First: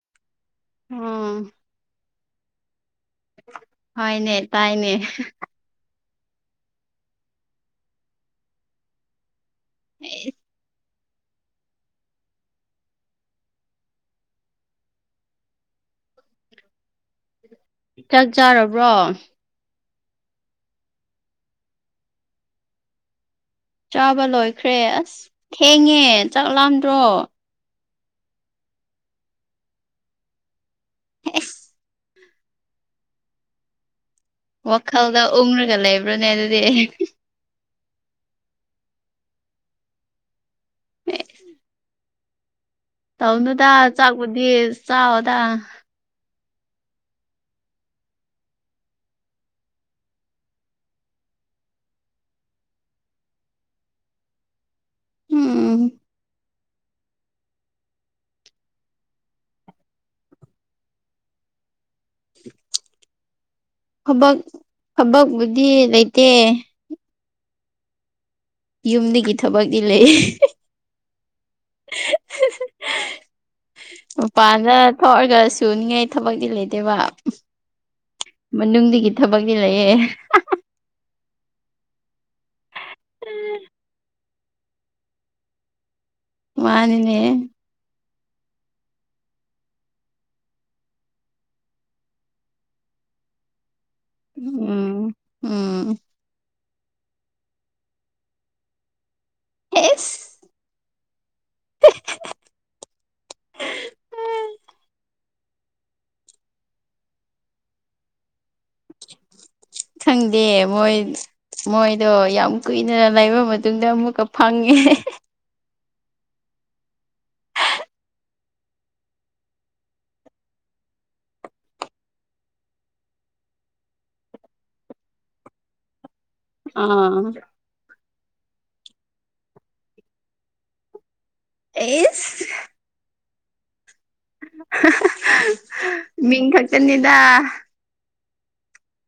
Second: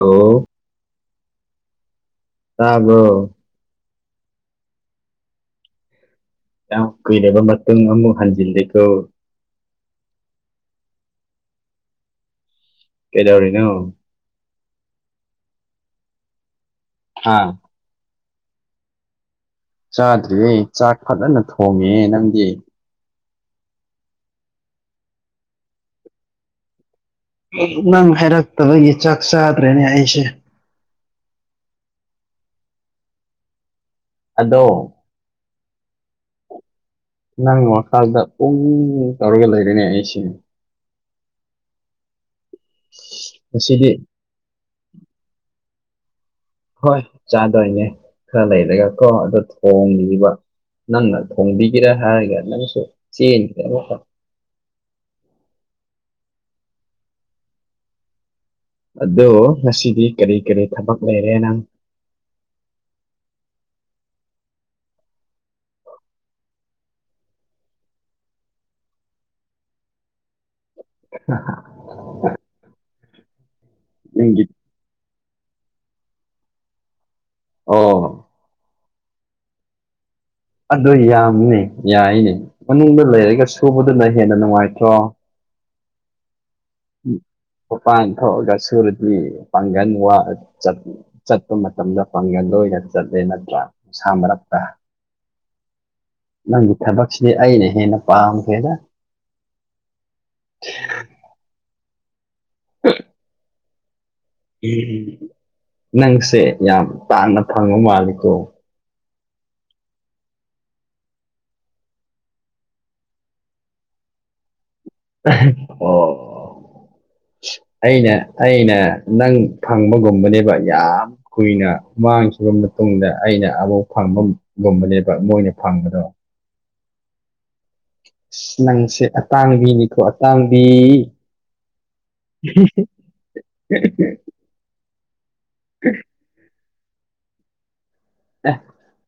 ꯑ ꯑꯥ ꯇꯥꯕꯣ ꯍꯅꯦ ꯇꯥꯏꯅꯦ ꯌꯥꯝ ꯀꯨꯏꯔꯕ ꯃꯇꯨꯡ ꯑꯃꯨꯛ ꯍꯟꯖꯤꯜꯂꯤꯀꯣ ꯑ ꯀꯦꯗꯧꯔꯤꯅꯣ ꯍꯥ [unintelligible] ꯆꯥꯛ ꯆꯥꯔꯕ꯭ꯔꯣ ꯆꯥꯗ꯭ꯔꯤꯌꯦ ꯆꯥꯛ ꯐꯖꯅ ꯊꯣꯡꯉꯦ ꯅꯪꯗꯤ ꯆꯥꯕ ꯂꯣꯏꯈ꯭ꯔꯦ ꯑꯁ ꯊꯦꯡꯉꯦ ꯆꯥꯛ ꯂꯥꯝꯗ꯭ꯔꯣ ꯅꯪ ꯍꯥꯏꯔꯛꯇꯥꯕꯒꯤ ꯆꯥꯛ ꯆꯥꯗ꯭ꯔꯦꯅꯦ ꯑꯩꯁꯦ ꯑꯦꯁ ꯑꯗꯣ ꯋꯥꯈꯜꯗ ꯎꯡꯔꯒ ꯂꯩꯕ꯭ꯔꯥꯅꯦ ꯑꯗꯨꯗꯤ ꯅꯪꯒꯤ ꯃꯈꯥꯗ ꯑꯝ ꯇꯧꯔꯒ ꯂꯩꯔꯅꯦ ꯑꯩꯁꯤꯅꯦ [inaudible] ꯇꯧꯅꯨꯗ ꯉꯁꯤꯗꯤ ꯆꯥꯛꯄꯨꯗꯤ ꯆꯥꯑꯣꯗ ꯍꯣꯏ ꯆꯥꯗꯣꯏꯅꯦ ꯈꯔ ꯂꯩꯔꯒ ꯀꯣ ꯑꯗꯨꯝ ꯊꯣꯡꯅꯦꯕ ꯅꯪꯅ ꯊꯣꯡꯕꯤꯒꯦ ꯍꯥꯏꯔꯒ ꯅꯪꯁꯨ ꯆꯦꯟꯒ꯭ꯔꯦ ꯎꯝ ꯑꯗꯣ ꯉꯁꯤꯗꯤ ꯀꯔꯤ ꯀꯔꯤ ꯊꯕꯛ ꯂꯩꯔꯦ ꯅꯪ ꯕꯛ ꯊꯕꯛꯕꯨꯗꯤ ꯂꯩꯇꯦ ꯌꯨꯝꯗꯒꯤ ꯊꯕꯛꯇꯤ ꯂꯩ ꯍ ꯍ ꯅꯪꯒꯤ ꯃꯄꯥꯟꯗ ꯊꯣꯛꯔꯒ ꯁꯨꯅꯤꯡꯉꯥꯏ ꯊꯕꯛꯇꯗꯤꯤ ꯂꯩꯇꯦꯕ ꯑꯣ ꯃꯅꯨꯡꯗꯒꯤ ꯊꯕꯛꯗꯤ ꯂꯩꯌꯦ ꯍꯥ ꯑꯗꯨ ꯌꯥꯝꯕꯅꯦ ꯌꯥꯏꯅꯦ ꯃꯅꯨꯡꯗ ꯂꯩꯔꯒ ꯁꯨꯕꯥꯗ ꯃꯥꯅꯤꯅꯦ ꯃꯄꯥꯟ ꯊꯣꯛꯑꯒ ꯁꯨꯔꯗꯤ ꯄꯥꯡꯒꯜ ꯋꯥ ꯆꯠꯂꯤ ꯆꯠꯄ ꯃꯇꯝꯗ ꯄꯥꯡꯒꯜ ꯂꯣꯏꯅ ꯆꯠꯂꯦ ꯅꯠꯇ꯭ꯔꯥ ꯅꯨꯡꯁꯥ ꯃꯔꯛꯇ ꯎꯝ ꯎꯝ ꯅꯪꯒꯤ ꯊꯥꯕꯛꯁꯤ ꯑꯩꯅ ꯍꯦꯟꯅ ꯄꯥꯝꯈ꯭ꯔꯦꯗ ꯑꯦꯁ [unintelligible] [unintelligible] ꯑꯝ ꯅꯪꯁꯦ ꯌꯥꯝ ꯄꯥꯅ ꯐꯪꯕ ꯃꯥꯜꯂꯤꯀꯣ ꯈꯪꯗꯦ ꯃꯣꯏ ꯃꯣꯏꯗꯣ ꯌꯥꯝ ꯀꯨꯏꯅ ꯂꯩꯕ ꯃꯇꯨꯡꯗ ꯑꯃꯨꯛꯀ ꯐꯪꯉꯦ ꯑꯣ ꯑꯩꯅ ꯑꯩꯅ ꯅꯪ ꯐꯪꯕꯒꯨꯝꯕꯅꯦꯕꯥ ꯌꯥꯝ ꯀꯨꯏꯅ ꯃꯥꯡꯈ꯭ꯔꯕ ꯃꯇꯨꯡꯗ ꯑꯩꯅ ꯑꯃꯨꯛ ꯐꯪꯕꯒꯨꯝꯕꯅꯦꯕꯥ ꯃꯣꯏꯅ ꯐꯪꯕꯗꯣ ꯑꯥ ꯅꯪꯁꯦ ꯑꯇꯥꯡꯕꯤꯅꯤꯀꯣ ꯑꯇꯥꯡꯕꯤ ꯏ‌ꯦꯁ [unintelligible] ꯃꯤꯡ ꯈꯛꯇꯥꯅꯤꯗ ꯑꯦ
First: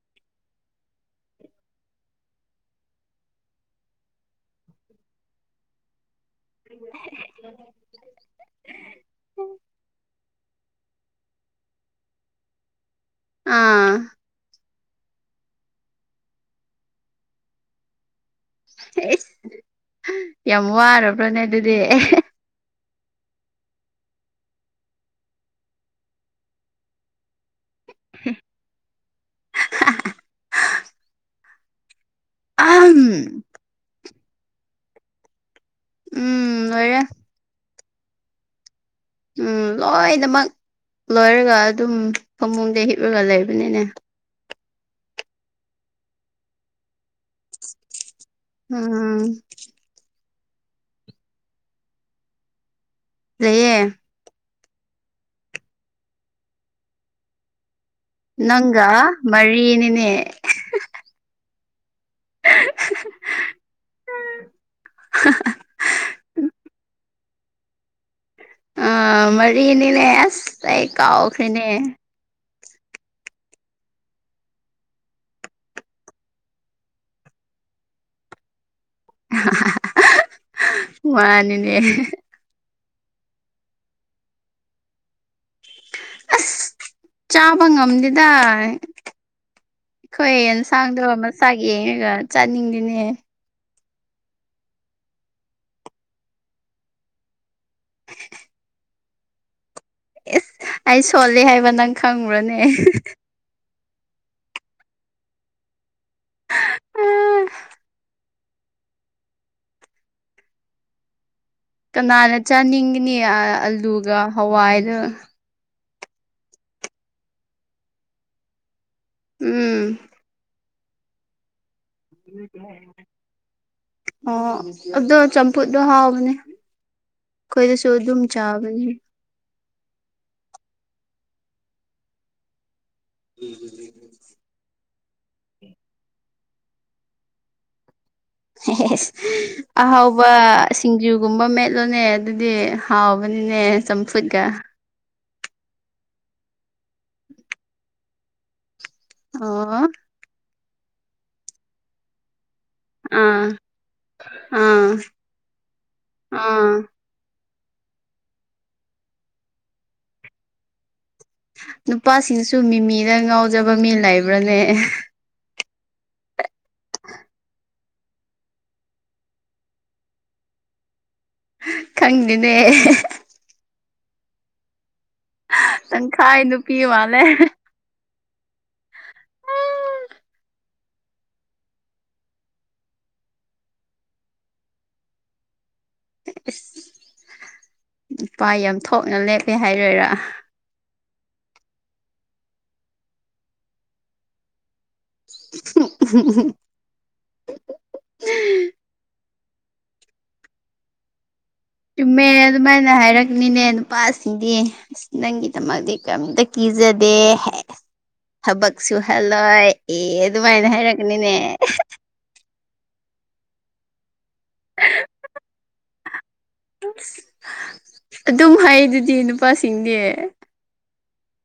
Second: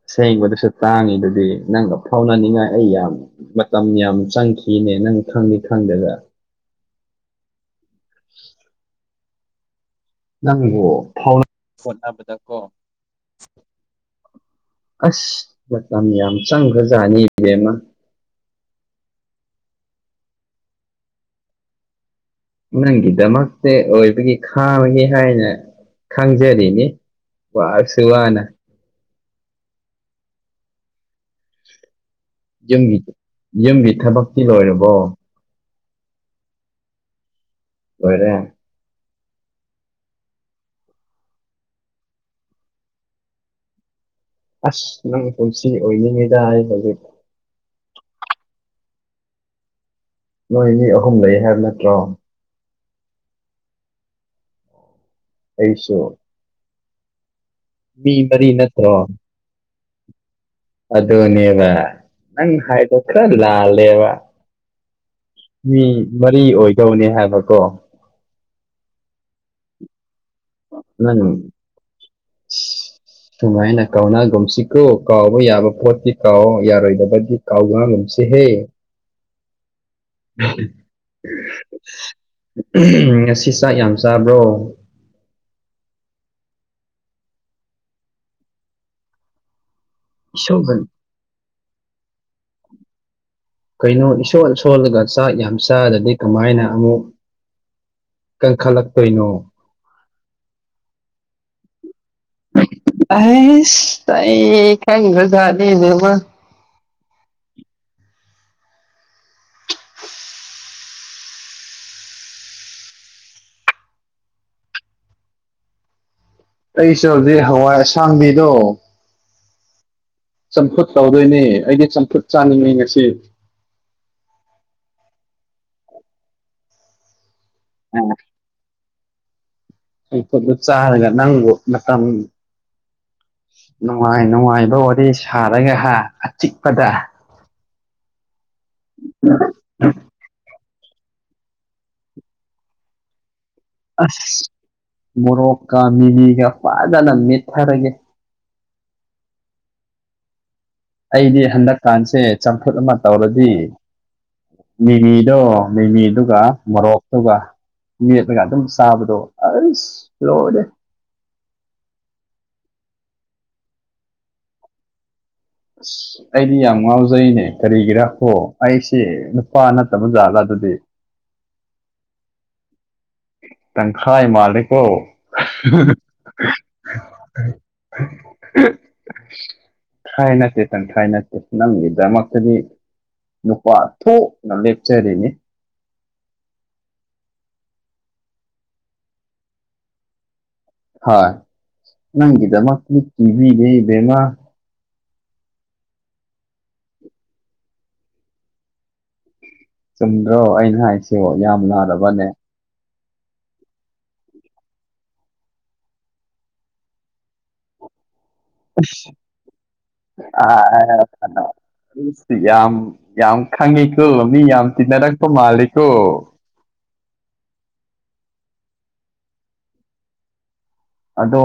ꯑꯁꯦꯡꯕꯥꯗꯁꯨ ꯇꯥꯡꯉꯤꯗꯨꯗꯤ ꯅꯪꯒ ꯐꯥꯎꯅꯅꯤꯡꯉꯥꯏ ꯑꯩ ꯌꯥꯝ ꯃꯇꯝ ꯌꯥꯝ ꯆꯪꯈꯤꯅꯦ ꯅꯪ ꯈꯡ ꯈꯡꯗꯔꯒ [unintelligible] [inaudible] ꯅꯪꯕꯨ ꯐꯥꯎꯔꯞ [unintelligible] ꯍꯣꯠꯅꯕꯥꯗ ꯀꯣ ꯑꯥ ꯑꯁ ꯃꯇꯝ ꯌꯥꯝ ꯆꯪꯈ꯭ꯔꯖꯥꯠꯅꯤ ꯏꯕꯦꯝꯃ ꯏꯁ ꯌꯥꯝ ꯋꯥꯔꯕ꯭ꯔꯥꯅꯦ ꯑꯗꯨꯗꯤ ꯅꯪꯒꯤꯗꯃꯛꯇꯥ ꯑꯣꯏꯕꯒꯤ ꯈꯥꯡꯉꯒꯦ ꯍꯥꯏꯅ ꯈꯥꯡꯖꯔꯤꯅꯤ ꯋꯥꯔꯁꯨ ꯋꯥꯅ ꯍꯥ ꯍꯥ [unintelligible] ꯃꯥꯟꯅꯤꯅ‌ꯦ ꯌꯨꯝ ꯌꯨꯝꯒꯤ ꯊꯥꯕꯛꯇꯤ ꯂꯣꯏꯔꯕꯣ ꯑꯝ ꯂꯣꯏꯔꯦ ꯂꯣꯏꯔꯦ ꯎꯝ ꯂꯣꯏꯅꯥꯃꯛ ꯂꯣꯏꯔꯒ ꯑꯗꯨꯝ ꯐꯥꯃꯨꯡꯗ ꯍꯤꯞꯂꯒ ꯂꯩꯕꯅꯤꯅꯦ ꯑꯁ ꯅꯪ ꯄꯨꯟꯁꯤ ꯑꯣꯏꯅꯤꯡꯉꯤꯗꯥ ꯑꯩ ꯍꯧꯖꯤꯛ ꯎꯝ ꯅꯣꯏ ꯃꯤ ꯑꯍꯨꯝ ꯂꯩ ꯍꯥꯏꯕ ꯅꯠꯇ꯭ꯔꯣ ꯂꯩꯌꯦ ꯑꯩꯁꯨꯣ ꯃꯔꯤ ꯅꯪ ꯅꯠꯇ꯭ꯔꯣ ꯃꯔꯤ ꯅꯅꯦ ꯑꯗꯨꯅꯦꯕ ꯅꯪ ꯍꯥꯏꯗ ꯈ꯭ꯔ ꯂꯥꯂꯦꯕ ꯃꯤ ꯃꯔꯤ ꯑꯣꯏꯗꯧꯅꯦ ꯍꯥꯏꯕꯀꯣ ꯃꯔꯤꯅꯤꯅꯦ ꯑꯁ ꯑꯩ ꯀꯥꯎꯈ꯭ꯔꯤꯅꯦ ꯎ ꯁꯨꯃꯥꯏꯅ ꯀꯥꯎꯅꯒꯨꯝꯁꯤꯀꯣ ꯀꯥꯎꯕ ꯌꯥꯕ ꯄꯣꯠꯇꯤ ꯀꯥꯎ ꯌꯥꯔꯣꯏꯗꯕꯒꯤ ꯀꯥꯎꯅꯒꯨꯝꯁꯤ ꯍꯦ ꯍꯥ ꯍꯥ [unintelligible] ꯃꯥꯟꯅꯤꯅ‌ ꯉꯁꯤ ꯆꯥꯛ ꯌꯥꯝ ꯆꯥꯕ꯭ꯔꯣ ꯑꯁ ꯆꯥꯕ ꯉꯝꯗꯦꯗꯥ ꯑꯈꫭꯏ ꯏꯁꯧꯒ ꯏꯟꯁꯥꯡꯗꯣ ꯃꯥꯁꯛ ꯌꯦꯡꯉꯒ ꯆꯥꯅꯤꯡꯗ‌ꯦꯅꯦꯍ‌ꯦ ꯀꯩꯅꯣ ꯏꯁꯣꯟ ꯁꯣꯜꯂꯒ ꯆꯥꯛ ꯌꯥꯝ ꯆꯥꯗꯔꯗꯤ ꯀꯃꯥꯏꯟꯅ ꯑꯃꯨꯛ ꯀꯟꯈꯠꯂꯛꯇꯣꯏꯅꯣ ꯑꯦꯁ ꯑꯩ ꯁꯣꯂꯦ ꯍꯥꯏꯕ ꯅꯪ ꯈꯪꯕꯔꯅꯦ ꯑꯁ ꯑꯩ ꯈꯪꯗꯔꯖꯥꯠ ꯅꯦꯅꯕ ꯀꯅꯥꯅ ꯆꯥꯅꯤꯡꯅꯤ ꯑꯂꯨꯒ ꯍꯋꯥꯏꯗꯣ ꯑꯩ ꯆꯧꯗꯤ ꯍꯋꯥꯏ ꯑꯁꯥꯡꯕꯤꯗꯣ ꯎꯝ ꯆꯝꯐꯨꯠ ꯀꯧꯗꯣꯏꯅꯦ ꯑꯩꯒꯤ ꯎ ꯑꯣ ꯑꯗꯣ ꯆꯝꯐꯨꯠꯗꯣ ꯍꯥꯎꯕꯅꯦ ꯑꯩꯈꯣꯏꯗꯁꯨ ꯑꯗꯨꯝ ꯆꯕ ꯑꯩ ꯄꯣꯠꯇꯣ ꯆꯥꯔꯒ ꯅꯪꯕꯨ ꯃꯇꯝ ꯅꯨꯡꯉꯥꯏ ꯅꯨꯡꯉꯥꯏꯕ ꯋꯥꯔꯤ ꯁꯥꯔꯒ ꯍꯥ ꯑꯆꯤꯛꯄꯗ [inaudible] ꯑꯍꯥꯎꯕ ꯁꯤꯡꯖꯨꯒꯨꯝꯕ ꯃꯦꯠꯂꯣꯅꯦ ꯑꯗꯨꯗꯤ ꯍꯥꯎꯕꯅꯤꯅꯦ ꯆꯝꯐꯨꯠꯀ ꯑꯁ ꯃꯣꯔꯣꯛꯀ ꯃꯤꯅꯤꯒ ꯐꯗꯅ ꯃꯦꯠꯊꯔꯒꯦ ꯑꯣ ꯑꯩꯗꯤ ꯍꯟꯗꯛꯀꯥꯟꯁꯦ ꯆꯝꯐꯨꯠ ꯑꯃ ꯇꯧꯔꯗꯤ ꯑꯥ ꯑꯥ ꯃꯤꯃꯤꯗꯣ ꯃꯤꯃꯤ ꯑꯗꯨꯒ ꯑꯥ ꯃꯣꯔꯣꯛ ꯑꯗꯨꯒ ꯃꯦꯠꯂꯒ ꯑꯗꯨꯝ ꯆꯥꯕꯗꯣ ꯑꯁ ꯂꯣꯏꯔꯦ ꯅꯨꯄꯥꯁꯤꯡꯁꯨ ꯃꯤꯃꯤꯗ ꯉꯥꯎꯖꯕ ꯃꯤ ꯂꯩꯕ꯭ꯔꯥꯅꯦ ꯑꯁ ꯑꯩꯗꯤ ꯌꯥꯝ ꯉꯥꯎꯖꯩꯅꯦ ꯀꯔꯤꯒꯤꯔꯥ ꯀꯣ ꯑꯩꯁꯦ ꯅꯨꯄꯥ ꯅꯠꯇꯕ ꯖꯥꯠꯂ ꯑꯗꯨꯗꯤ ꯈꯪꯗꯦꯅꯦ ꯇꯟꯈꯥꯏ ꯃꯥꯂꯦꯀꯣ ꯇꯪꯈꯥꯏ ꯅꯨꯄꯤ ꯃꯥꯜꯂꯦ [inaudible] ꯈꯥꯏꯅ ꯇꯦ ꯇꯥꯟ ꯈꯥꯏꯅꯠꯇꯦ ꯅꯪꯒꯤꯗꯃꯛ ꯇꯗꯤ ꯅꯨꯄꯥ ꯊꯣꯛꯅ ꯂꯦꯞꯆꯔꯤꯅꯤ ꯏꯁ ꯅꯨꯄꯥ ꯌꯥꯝ ꯊꯣꯛꯅ ꯂꯦꯞꯄꯦ ꯍꯥꯏꯔꯣꯏꯔꯥ ꯍꯣꯏ ꯅꯪꯒꯤꯗ ꯃꯀꯂꯤ ꯀꯤꯕꯤ ꯂꯩ ꯏꯕꯦꯃ ꯎ ꯆꯨꯝꯗ꯭ꯔꯣ ꯑꯩꯅ ꯍꯥꯏꯁꯤꯕꯣ ꯌꯥꯝ ꯂ ꯆꯨꯝꯃꯦ ꯑꯗꯨꯃꯥꯏꯅ ꯍꯥꯏꯔꯛꯅꯤꯅꯦ ꯅꯨꯄꯥꯁꯤꯡꯗꯤ ꯅꯪꯒꯤꯗꯃꯛꯇꯗꯤ ꯀꯝꯗ ꯀꯤꯖꯗꯦ ꯊꯕꯛ ꯁꯨꯍꯜꯂꯣꯏ ꯑꯦ ꯑꯗꯨꯃꯥꯏꯅ ꯍꯥꯏꯔꯛꯒꯅꯤꯅꯦ ꯑꯗꯨ ꯌꯥꯝ ꯌꯥꯝ ꯈꯪꯉꯤꯀꯣ ꯃꯤ ꯌꯥꯝ ꯇꯤꯟꯅꯔꯛꯄ ꯃꯥꯜꯂꯦꯀꯣ ꯑꯁ ꯑꯗꯨꯝ ꯍꯥꯏ ꯑꯗꯨꯗꯤ ꯅꯨꯄꯥꯁꯤꯡꯗꯤ ꯑꯗꯣ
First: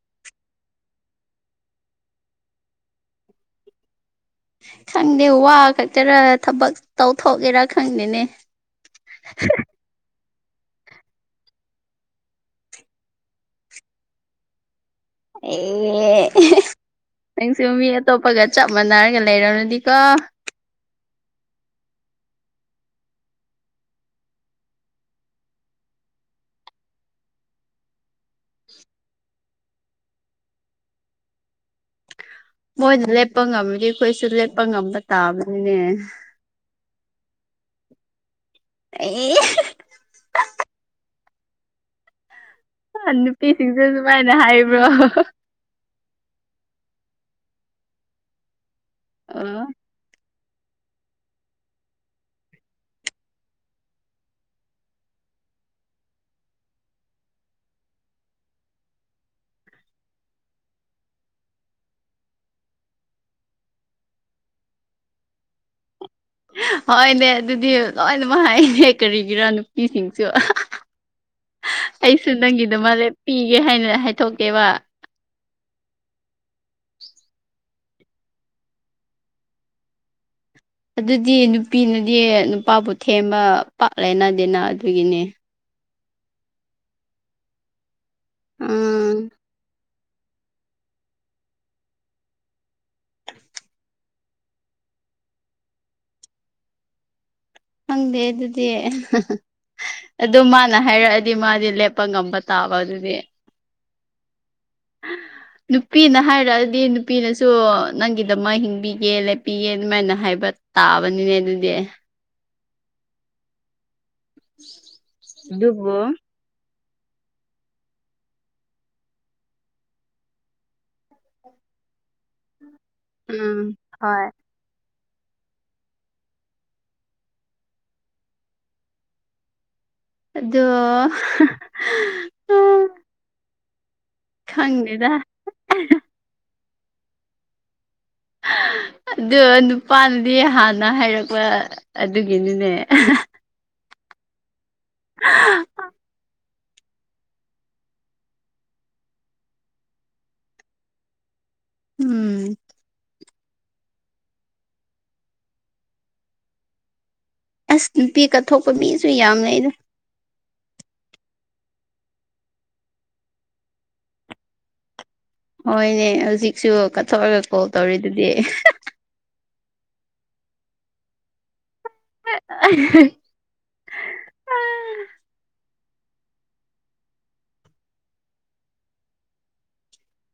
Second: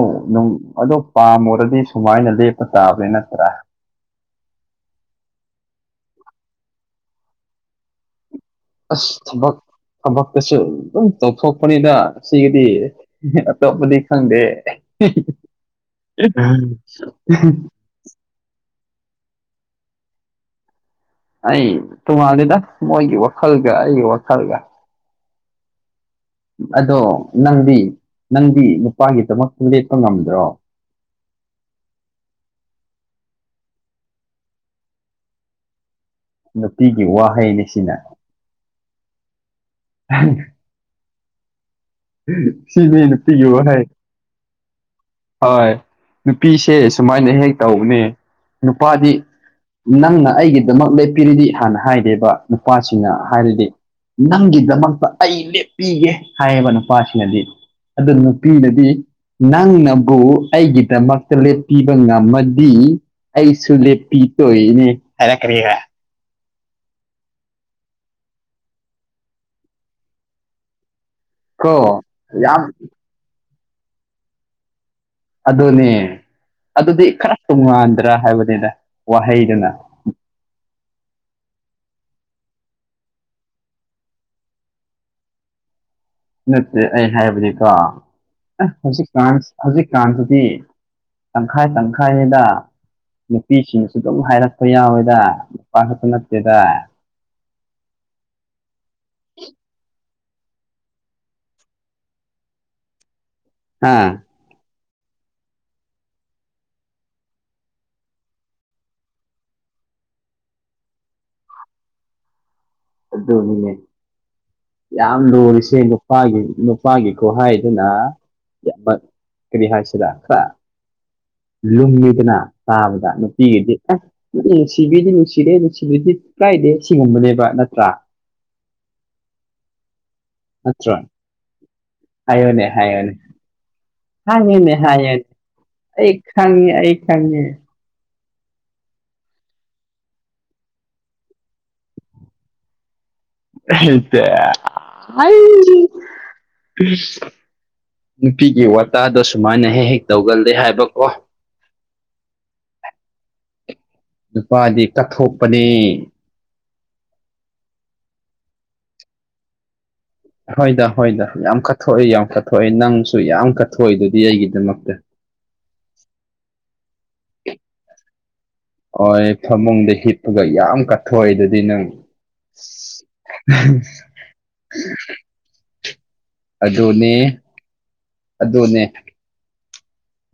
ꯑꯗꯣ ꯄꯥꯝꯃꯨꯔꯗꯤ ꯁꯨꯃꯥꯏꯅ ꯂꯦꯞꯄ ꯇꯥꯕ꯭ꯅꯦ ꯅꯠꯇꯔ ꯈꯪꯗꯦ ꯋꯥ ꯈꯛꯇꯔ ꯊꯕꯛ ꯇꯧꯊꯣꯛꯀꯦꯔꯥ ꯈꯪꯗꯦꯅꯦ ꯑꯁ ꯊꯕꯛ ꯊꯕꯛꯇꯁꯨ ꯑꯗꯨꯝ ꯇꯧꯊꯣꯛꯄꯅꯤꯅ ꯁꯤꯒꯤꯗꯤ ꯑꯇꯣꯞꯄꯗꯤ ꯈꯪꯗꯦ ꯑꯦ ꯅꯪꯁꯨ [unintelligible] ꯃꯤ ꯑꯇꯣꯞꯄꯒ ꯆꯞ ꯃꯥꯟꯅꯔꯒ ꯂꯩꯔꯝꯂꯗꯤꯀꯣ ꯑꯩ ꯇꯣꯉꯥꯟꯜꯂꯤꯗ ꯃꯣꯏꯒꯤ ꯋꯥꯈꯜꯒ ꯑꯩꯒꯤ ꯋꯥꯈꯜꯒ ꯑꯗꯣ ꯅꯪꯗꯤ ꯅꯪꯗꯤ ꯅꯨꯄꯥꯒꯤꯗꯃꯛꯇ ꯂꯦꯞꯄ ꯉꯝꯗ꯭ꯔꯣ ꯃꯣꯏꯅ ꯂꯦꯞꯄ ꯉꯝꯃꯤꯗꯤ ꯑꯩꯈꯣꯏꯁꯨ ꯂꯦꯞꯄ ꯉꯝꯕ ꯇꯥꯕꯅꯤꯅꯦ ꯅꯨꯄꯤꯒꯤ ꯋꯥꯍꯩꯅꯤ ꯁꯤꯅ ꯑꯩ ꯎ ꯎꯝ ꯅꯨꯄꯤꯁꯤꯡꯁ ꯁꯨꯃꯥꯏꯅ ꯍꯥꯏꯕ꯭ꯔꯣ ꯍꯣꯏ ꯅꯨꯄꯤꯁꯦ ꯁꯨꯃꯥꯏꯅ ꯍꯦꯛ ꯇꯧꯕꯅꯦ ꯅꯨꯄꯥꯗꯤ ꯑꯣ ꯅꯪꯅ ꯑꯩꯒꯤꯗꯃꯛ ꯂꯦꯞꯄꯤꯔꯤꯗꯤ ꯍꯥꯟꯅ ꯍꯥꯏꯗꯦꯕ ꯅꯨꯄꯥꯁꯤꯅ ꯍꯥꯏꯔꯤꯗꯤ ꯅꯪꯒꯤꯗꯃꯛꯇ ꯑꯩ ꯂꯦꯞꯄꯤꯒꯦ ꯍꯥꯏꯌꯦꯕ ꯅꯨꯄꯥꯁꯤꯅꯗꯤ ꯑꯗꯨ ꯅꯨꯄꯤꯅꯗꯤ ꯅꯪꯅꯕꯨ ꯑꯩꯒꯤꯗꯃꯛꯇ ꯂꯦꯞꯄꯤꯕ ꯉꯝꯃꯗꯤ ꯑꯩꯁꯨ ꯂꯦꯞꯄꯤꯒꯦ ꯍꯥꯏꯔꯛ ꯀꯅꯦꯕ ꯍꯣꯏꯅꯦ ꯑꯗꯨꯗꯤ ꯂꯣꯏ ꯅꯃꯛ ꯍꯥꯏꯅꯦ ꯀꯔꯤꯒꯤꯔ ꯅꯨꯄꯤꯁꯤꯡꯁꯨ ꯀꯣ ꯑꯩꯁꯨ ꯌꯥꯝ ꯅꯪꯒꯤꯗꯝꯛ ꯂꯦꯞꯄꯤꯒꯦ ꯍꯥꯏꯅ ꯍꯥꯏꯗꯣꯛꯀꯦꯕ ꯑꯗꯨꯅꯦ ꯑꯗꯨꯗꯤ ꯈꯔ ꯇꯣꯡꯉꯥꯟꯗ꯭ꯔꯥ ꯍꯥꯏꯕꯅꯤꯗ ꯋꯥꯍꯩꯗꯨꯅ ꯑꯗꯨꯗꯤ ꯅꯨꯄꯤꯅꯗꯤ ꯅꯨꯄꯥꯕꯨ ꯊꯦꯝꯕ ꯄꯥꯛꯂꯦꯅꯗꯦꯅ ꯑꯗꯨꯒꯤꯅꯦ ꯅꯠꯇꯦ ꯑꯩ ꯍꯥꯏꯕꯗꯤꯀꯣ ꯎꯝ ꯍꯧꯖꯤꯛꯀꯥꯟ ꯍꯧꯖꯤꯛꯀꯥꯟꯗꯗꯤ ꯇꯪꯈꯥꯏ ꯇꯪꯈꯥꯏꯅꯤꯗ ꯅꯨꯄꯤꯁꯤꯡꯅꯁꯨ ꯑꯗꯨꯝ ꯍꯥꯏꯔꯛꯄ ꯌꯥꯎꯋꯦꯗ ꯅꯨꯄꯥ ꯈꯛꯇ ꯅꯠꯇꯦꯗ ꯈꯪꯗꯦ ꯑꯗꯨꯗꯤ ꯑꯗꯨ ꯃꯥꯅ ꯍꯥꯏꯔꯛꯑꯗꯤ ꯃꯥꯗꯤ ꯂꯦꯞꯄ ꯉꯝꯕ ꯇꯥꯕ ꯑꯗꯨꯗꯤ ꯍꯥꯥ [unintelligible] ꯅꯨꯄꯤꯅ ꯍꯥꯏꯔꯛ ꯑꯗꯤ ꯅꯨꯄꯤꯅꯁꯨ ꯅꯪꯒꯤꯗꯃꯛ ꯍꯤꯡꯕꯤꯒꯦ ꯂꯦꯞꯄꯤꯒꯦ ꯑꯗꯨꯃꯥꯏꯅ ꯍꯥꯏꯕ ꯇꯥꯕꯅꯤꯅꯦ ꯑꯗꯨꯗꯦ ꯑꯗꯨ ꯅꯤꯅꯦ ꯌꯥꯝ ꯂꯨꯔꯤꯁꯦ ꯑꯗꯨꯕꯨ ꯅꯨꯄꯥꯒꯤ ꯅꯨ ꯄꯥꯒꯤ ꯈꯨꯍꯥꯏꯗꯨꯅ ꯌꯥꯝꯅ ꯀꯔꯤ ꯍꯥꯏꯁꯤꯔ ꯈꯔ ꯂꯨꯝꯃꯤꯗꯅ ꯇꯥꯕꯗ ꯅꯨꯄꯤꯒꯤꯗꯤ ꯎꯝ ꯑꯁ ꯍꯣꯏ [unintelligible] ꯅꯨꯡꯁꯤꯕꯤꯗꯤ ꯅꯨꯡꯁꯤꯗꯦ ꯅꯨꯡꯁꯤꯕꯤꯗꯦ ꯀꯥꯏꯗꯦ ꯁꯤꯒꯨꯝꯕꯅꯦꯕ ꯅꯠ ꯆꯥ ꯑꯗꯣ ꯍꯥꯏꯌꯣꯅꯦ ꯍꯥꯏꯌꯣꯅꯦ ꯍꯥꯏꯌꯦꯅꯦ ꯈꯪꯗꯦꯗ ꯍꯥꯏꯌꯦ ꯑꯩ ꯈꯪꯉꯦ ꯑꯩ ꯈꯪꯉꯦ ꯑꯗꯨ ꯅꯨꯄꯥꯅꯗꯤ ꯍꯥꯟꯅ ꯍꯥꯏꯔꯛꯄ ꯑꯗꯨꯒꯤꯅꯤꯅꯦ [unintelligible] ꯅꯨꯄꯤꯒꯤ ꯋꯥꯇꯥꯗꯣ ꯁꯨꯃꯥꯏꯅ ꯍꯦꯛ ꯍꯦꯛ ꯇꯧꯒꯜꯂꯦ ꯍꯥꯏꯕꯀꯣ ꯎꯝ ꯅꯨꯄꯥꯗꯤ ꯀꯠꯊꯣꯛꯄꯅꯦ ꯑꯁ ꯅꯨꯄꯤ ꯀꯠꯊꯣꯛꯄ ꯃꯤꯁꯨ ꯌꯥꯝ ꯂꯩ ꯑꯦꯗ ꯍꯣꯏꯗ ꯍꯣꯏꯗ ꯌꯥꯝ ꯀꯠꯊꯣꯛꯏ ꯌꯥꯝ ꯀꯠꯊꯣꯛꯏ ꯅꯪꯁꯨ ꯌꯥꯝ ꯀꯠꯊꯣꯛꯏ ꯗꯨꯗꯤ ꯑꯩꯒꯤ ꯗꯃꯛꯇ ꯍꯣꯏꯅꯦ ꯍꯧꯖꯤꯛꯁꯨ ꯀꯠꯊꯣꯛꯑꯒ ꯀꯣꯜ ꯇꯧꯔꯤꯗꯨꯗꯤ ꯍꯣꯏ ꯐꯃꯨꯡꯗ ꯍꯤꯞꯄꯒ ꯌꯥꯝ ꯀꯠꯊꯣꯛꯏꯗꯨꯗꯤ ꯅꯪ [unintelligible] [unintelligible] ꯑꯗꯨꯅꯦ ꯑꯗꯨꯅꯦ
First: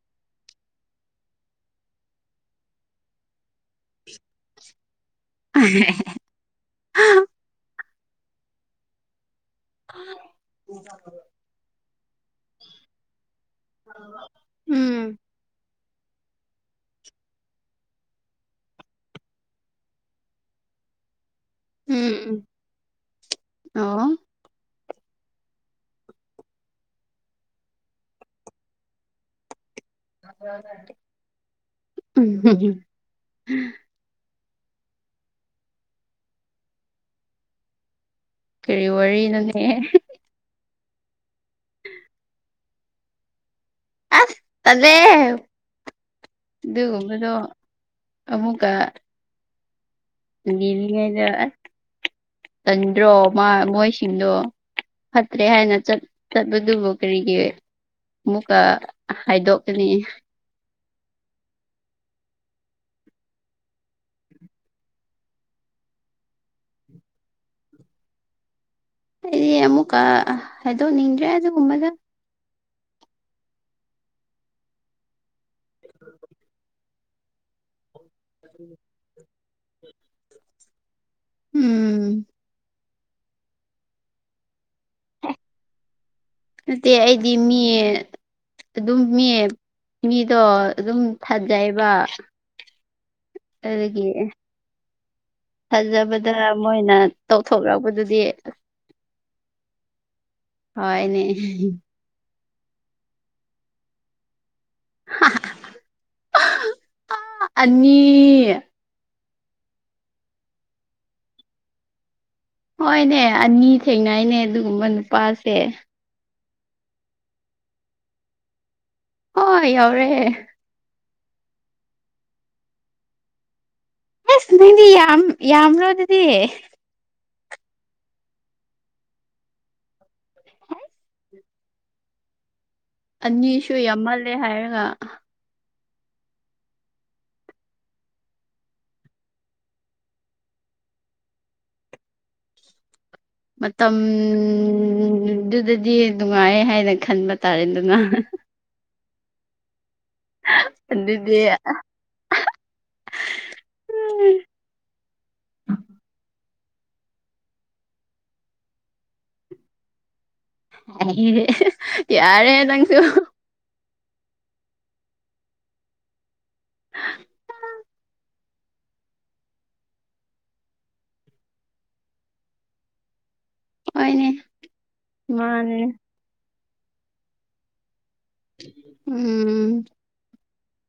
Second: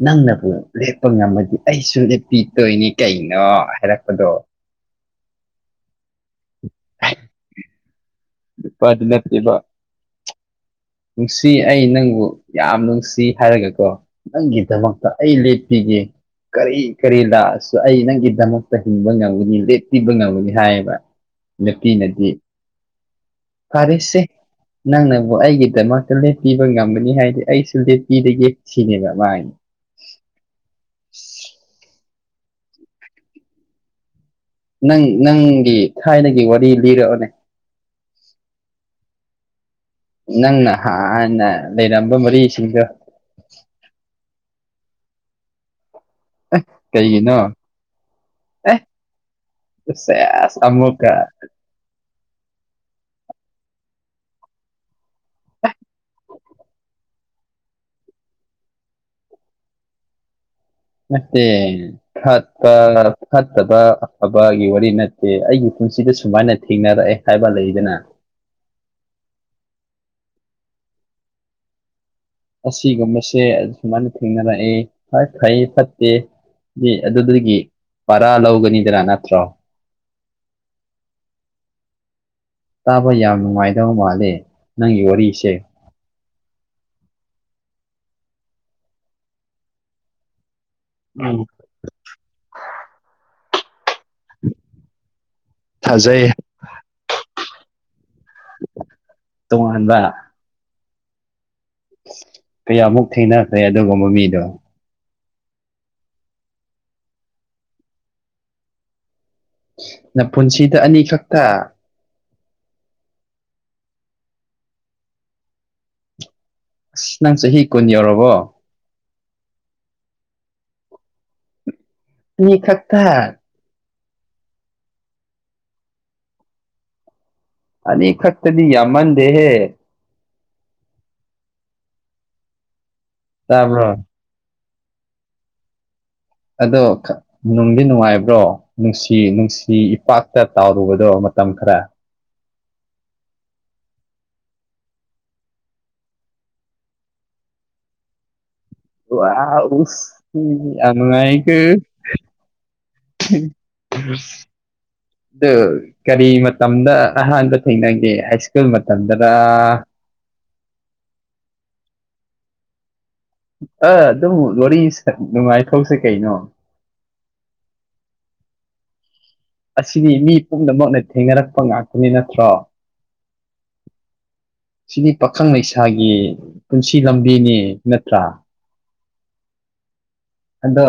ꯅꯪꯅꯕꯨ ꯂꯦꯞꯄ ꯉꯝꯃꯗꯤ ꯑꯩꯁꯨ ꯂꯦꯞꯄꯤ ꯇꯣꯏꯅꯤ ꯀꯩꯅꯣ ꯍꯥꯏꯔꯛꯄꯗꯣ [unintelligible] ꯅꯨꯄꯥꯗꯨ ꯅꯠꯇꯦꯕ [inaudible] ꯁꯤ ꯑꯩ ꯅꯪꯕꯨ ꯌꯥꯝ ꯅꯨꯡꯁꯤ ꯍꯥꯏꯔꯒꯀꯣ ꯅꯪꯒꯤꯗꯃꯛꯇ ꯎꯝ ꯑꯩ ꯂꯦꯞꯄꯤꯒꯦ ꯀꯔꯤ ꯀꯔꯤ ꯂꯥꯛꯑꯁꯨ ꯑꯩ ꯅꯪꯒꯤꯗꯃꯛꯇ ꯍꯤꯡꯕ ꯉꯝꯒꯅꯤ ꯂꯦꯞꯄꯤꯕ ꯉꯝꯒꯅꯤ ꯍꯥꯏꯌꯦꯕ ꯎꯝ ꯎꯝ ꯅꯨꯄꯤꯅꯗꯤ ꯑꯣ ꯐꯔꯦꯁꯦ ꯅꯪꯅꯕꯨ ꯑꯩꯒꯤ ꯗꯃꯛꯇ ꯂꯦꯠꯄꯤꯕ ꯉꯝꯒꯅꯤ ꯍꯥꯏꯗꯤ ꯑꯩꯁꯨ ꯂꯦꯠꯄꯤꯔꯒꯦ ꯁꯤꯅꯦꯕ ꯃꯥꯥꯏꯅ [inaudible] ꯅꯪ ꯅꯪꯒꯤ ꯊꯥꯏꯅꯒꯤ ꯋꯥꯔꯤ ꯂꯤꯔꯛꯑꯣꯅꯦ ꯀꯔꯤ ꯋꯥꯔꯤꯅꯣꯅꯦ ꯅꯪꯅ ꯍ ꯍꯥꯟꯅ ꯂꯩꯔꯝꯕ ꯃꯔꯤꯁꯤꯡꯗꯣ ꯑꯁ ꯇꯜꯂꯦ ꯑꯗꯨꯒꯨꯝꯕꯗꯣ ꯀꯩꯒꯤꯅꯣ ꯑꯃꯨꯛꯀ ꯑꯦ ꯁꯦꯁ ꯑꯃꯨꯛꯀ ꯌꯦꯡꯂꯤꯉꯩꯗ ꯑꯁ ꯇꯟꯗ꯭ꯔꯣ ꯃꯥ ꯃꯣꯏꯁꯤꯡꯗꯣ ꯐꯠꯇ꯭ꯔꯦ ꯍꯥꯏꯅ ꯆꯠ ꯆꯠꯕꯗꯨꯕꯨ ꯀꯔꯤꯒꯤ ꯃꯨꯛꯀ ꯍꯥꯏꯗꯣꯛꯀꯅꯤ ꯃꯇꯦ ꯐꯠꯄ ꯐꯠꯇꯕ ꯑꯐꯕꯒꯤ ꯋꯥꯔꯤ ꯅꯠꯇꯦ ꯑꯩꯒꯤ ꯄꯨꯟꯁꯤꯗ ꯁꯨꯃꯥꯏꯅ ꯊꯦꯡꯅꯔꯛꯑꯦ ꯍꯥꯏꯕ ꯂꯩꯗꯅꯥ ꯑꯩꯗꯤ ꯑꯃꯨꯛꯀ ꯍꯥꯏꯗꯣꯛꯅꯤꯡꯗ꯭ꯔꯦ ꯑꯗꯨꯒꯨꯝꯕꯗꯣ ꯑꯁꯤꯒꯨꯝꯕꯁꯦ ꯑꯁꯨꯃꯥꯏꯅ ꯊꯦꯡꯅꯔꯛꯑꯦ ꯍꯣꯢ ꯐꯩ ꯐꯠꯇꯦ ꯅꯦ ꯑꯗꯨꯗꯒꯤ ꯄꯥꯔꯥ ꯂꯧꯒꯅꯤꯗꯅ ꯅꯠꯇ꯭ꯔꯣ ꯎꯝ ꯇꯥꯕ ꯌꯥꯝ ꯅꯨꯡꯉꯥꯏꯗꯧ ꯃꯥꯜꯂꯦ ꯅꯪꯒꯤ ꯋꯥꯔꯤꯁꯦ ꯅꯠꯇꯦ ꯑꯩꯗꯤ ꯃꯤ ꯑꯗꯨꯝ ꯃꯤ ꯃꯤꯗꯣ ꯑꯗꯨꯝ ꯎꯝ ꯊꯥꯖꯩꯕ ꯑꯔꯒꯤ ꯐꯖꯕꯗ ꯊꯥꯖꯩ ꯃꯣꯏꯅ ꯇꯧꯊꯣꯛꯔꯛꯕꯗꯨꯗꯤ ꯇꯨꯡꯍꯟꯕ ꯍꯣꯏꯅꯦ ꯀꯌꯥꯃꯨꯛ ꯊꯦꯡꯅꯈ꯭ꯔꯦ ꯑꯗꯨꯒꯨꯝꯕ ꯃꯤꯗꯣ ꯍꯥꯍꯥꯍ ꯑ ꯑꯅꯤ ꯅꯄꯨꯟꯁꯤꯗ ꯑꯅꯤ ꯈꯛꯇꯥ ꯍꯣꯏꯅꯦ ꯑꯅꯤ ꯊꯦꯡꯅꯩꯅꯦ ꯑꯗꯨꯒꯨꯝꯕ ꯅꯨꯄꯥꯁꯦ ꯁꯤ ꯅꯪ ꯆꯍꯤ ꯀꯨꯟ ꯌꯧꯔꯕꯣ ꯍꯣꯏ ꯌꯧꯔꯦ ꯑꯅꯤ ꯈꯛꯇꯥ ꯑꯁ ꯅꯪꯗꯤ ꯌꯥꯝ ꯌꯥꯝꯔꯣ ꯑꯗꯨꯗꯤ ꯑꯅꯤ ꯈꯛꯇꯗꯤ ꯌꯥꯝꯃꯟꯗꯦꯍꯦ ꯑꯅꯤꯁꯨ ꯇꯥꯕ꯭ꯔꯣ ꯌꯥꯝꯃꯜꯂꯦ ꯍꯥꯏꯔꯒ ꯑꯗꯣ ꯈ ꯅꯨꯡꯗꯤ ꯅꯨꯡꯉꯥꯏꯕ꯭ꯔꯣ ꯅꯨꯡꯁꯤ ꯅꯨꯡꯁꯤ ꯏꯄꯥꯛꯇ ꯇꯥꯎꯔꯨꯕꯗꯣ ꯃꯇꯝ ꯈꯔ ꯃꯇꯝꯗꯨꯗꯗꯤ ꯅꯨꯡꯉꯥꯏ ꯍꯥꯏꯅ ꯈꯟꯕ ꯇꯥꯔꯦꯗꯅꯥ ꯎ ꯑꯥ ꯎꯁ ꯃꯤꯗꯤ ꯌꯥꯝ ꯑꯗꯨꯗꯤ ꯅꯨꯡꯉꯥꯏꯀꯣ ꯊꯤꯞ ꯊꯞ ꯑꯑ [unintelligible] ꯀꯔꯤ ꯃꯇꯝꯗ ꯑꯍꯥꯟꯕ ꯊꯦꯡꯅꯒꯦ ꯍꯥꯏꯁ꯭ꯀꯨꯜ ꯃꯇꯝꯗꯔꯥ ꯌꯥꯔꯦ ꯅꯪꯁꯨ ꯑ ꯑꯗꯨꯝ ꯋꯥꯔꯤ ꯅꯨꯡꯉꯥꯏꯊꯣꯛꯁꯤ ꯀꯩꯅꯣ ꯑꯁꯤꯗꯤ ꯃꯤ ꯄꯨꯝꯅꯃꯛꯅ ꯊꯦꯡꯅꯔꯛꯄ ꯉꯥꯛꯇꯅꯤ ꯅꯠꯇ꯭ꯔꯣ ꯍꯣꯏꯅꯦ ꯁꯤꯗꯤ ꯄꯥꯈꯪ ꯃꯥꯅꯦ ꯂꯩꯁꯥꯒꯤ ꯄꯨꯟꯁꯤ ꯂꯝꯕꯤꯅꯤ ꯅꯠꯇ꯭ꯔꯥ ꯎꯝ ꯑꯗꯣ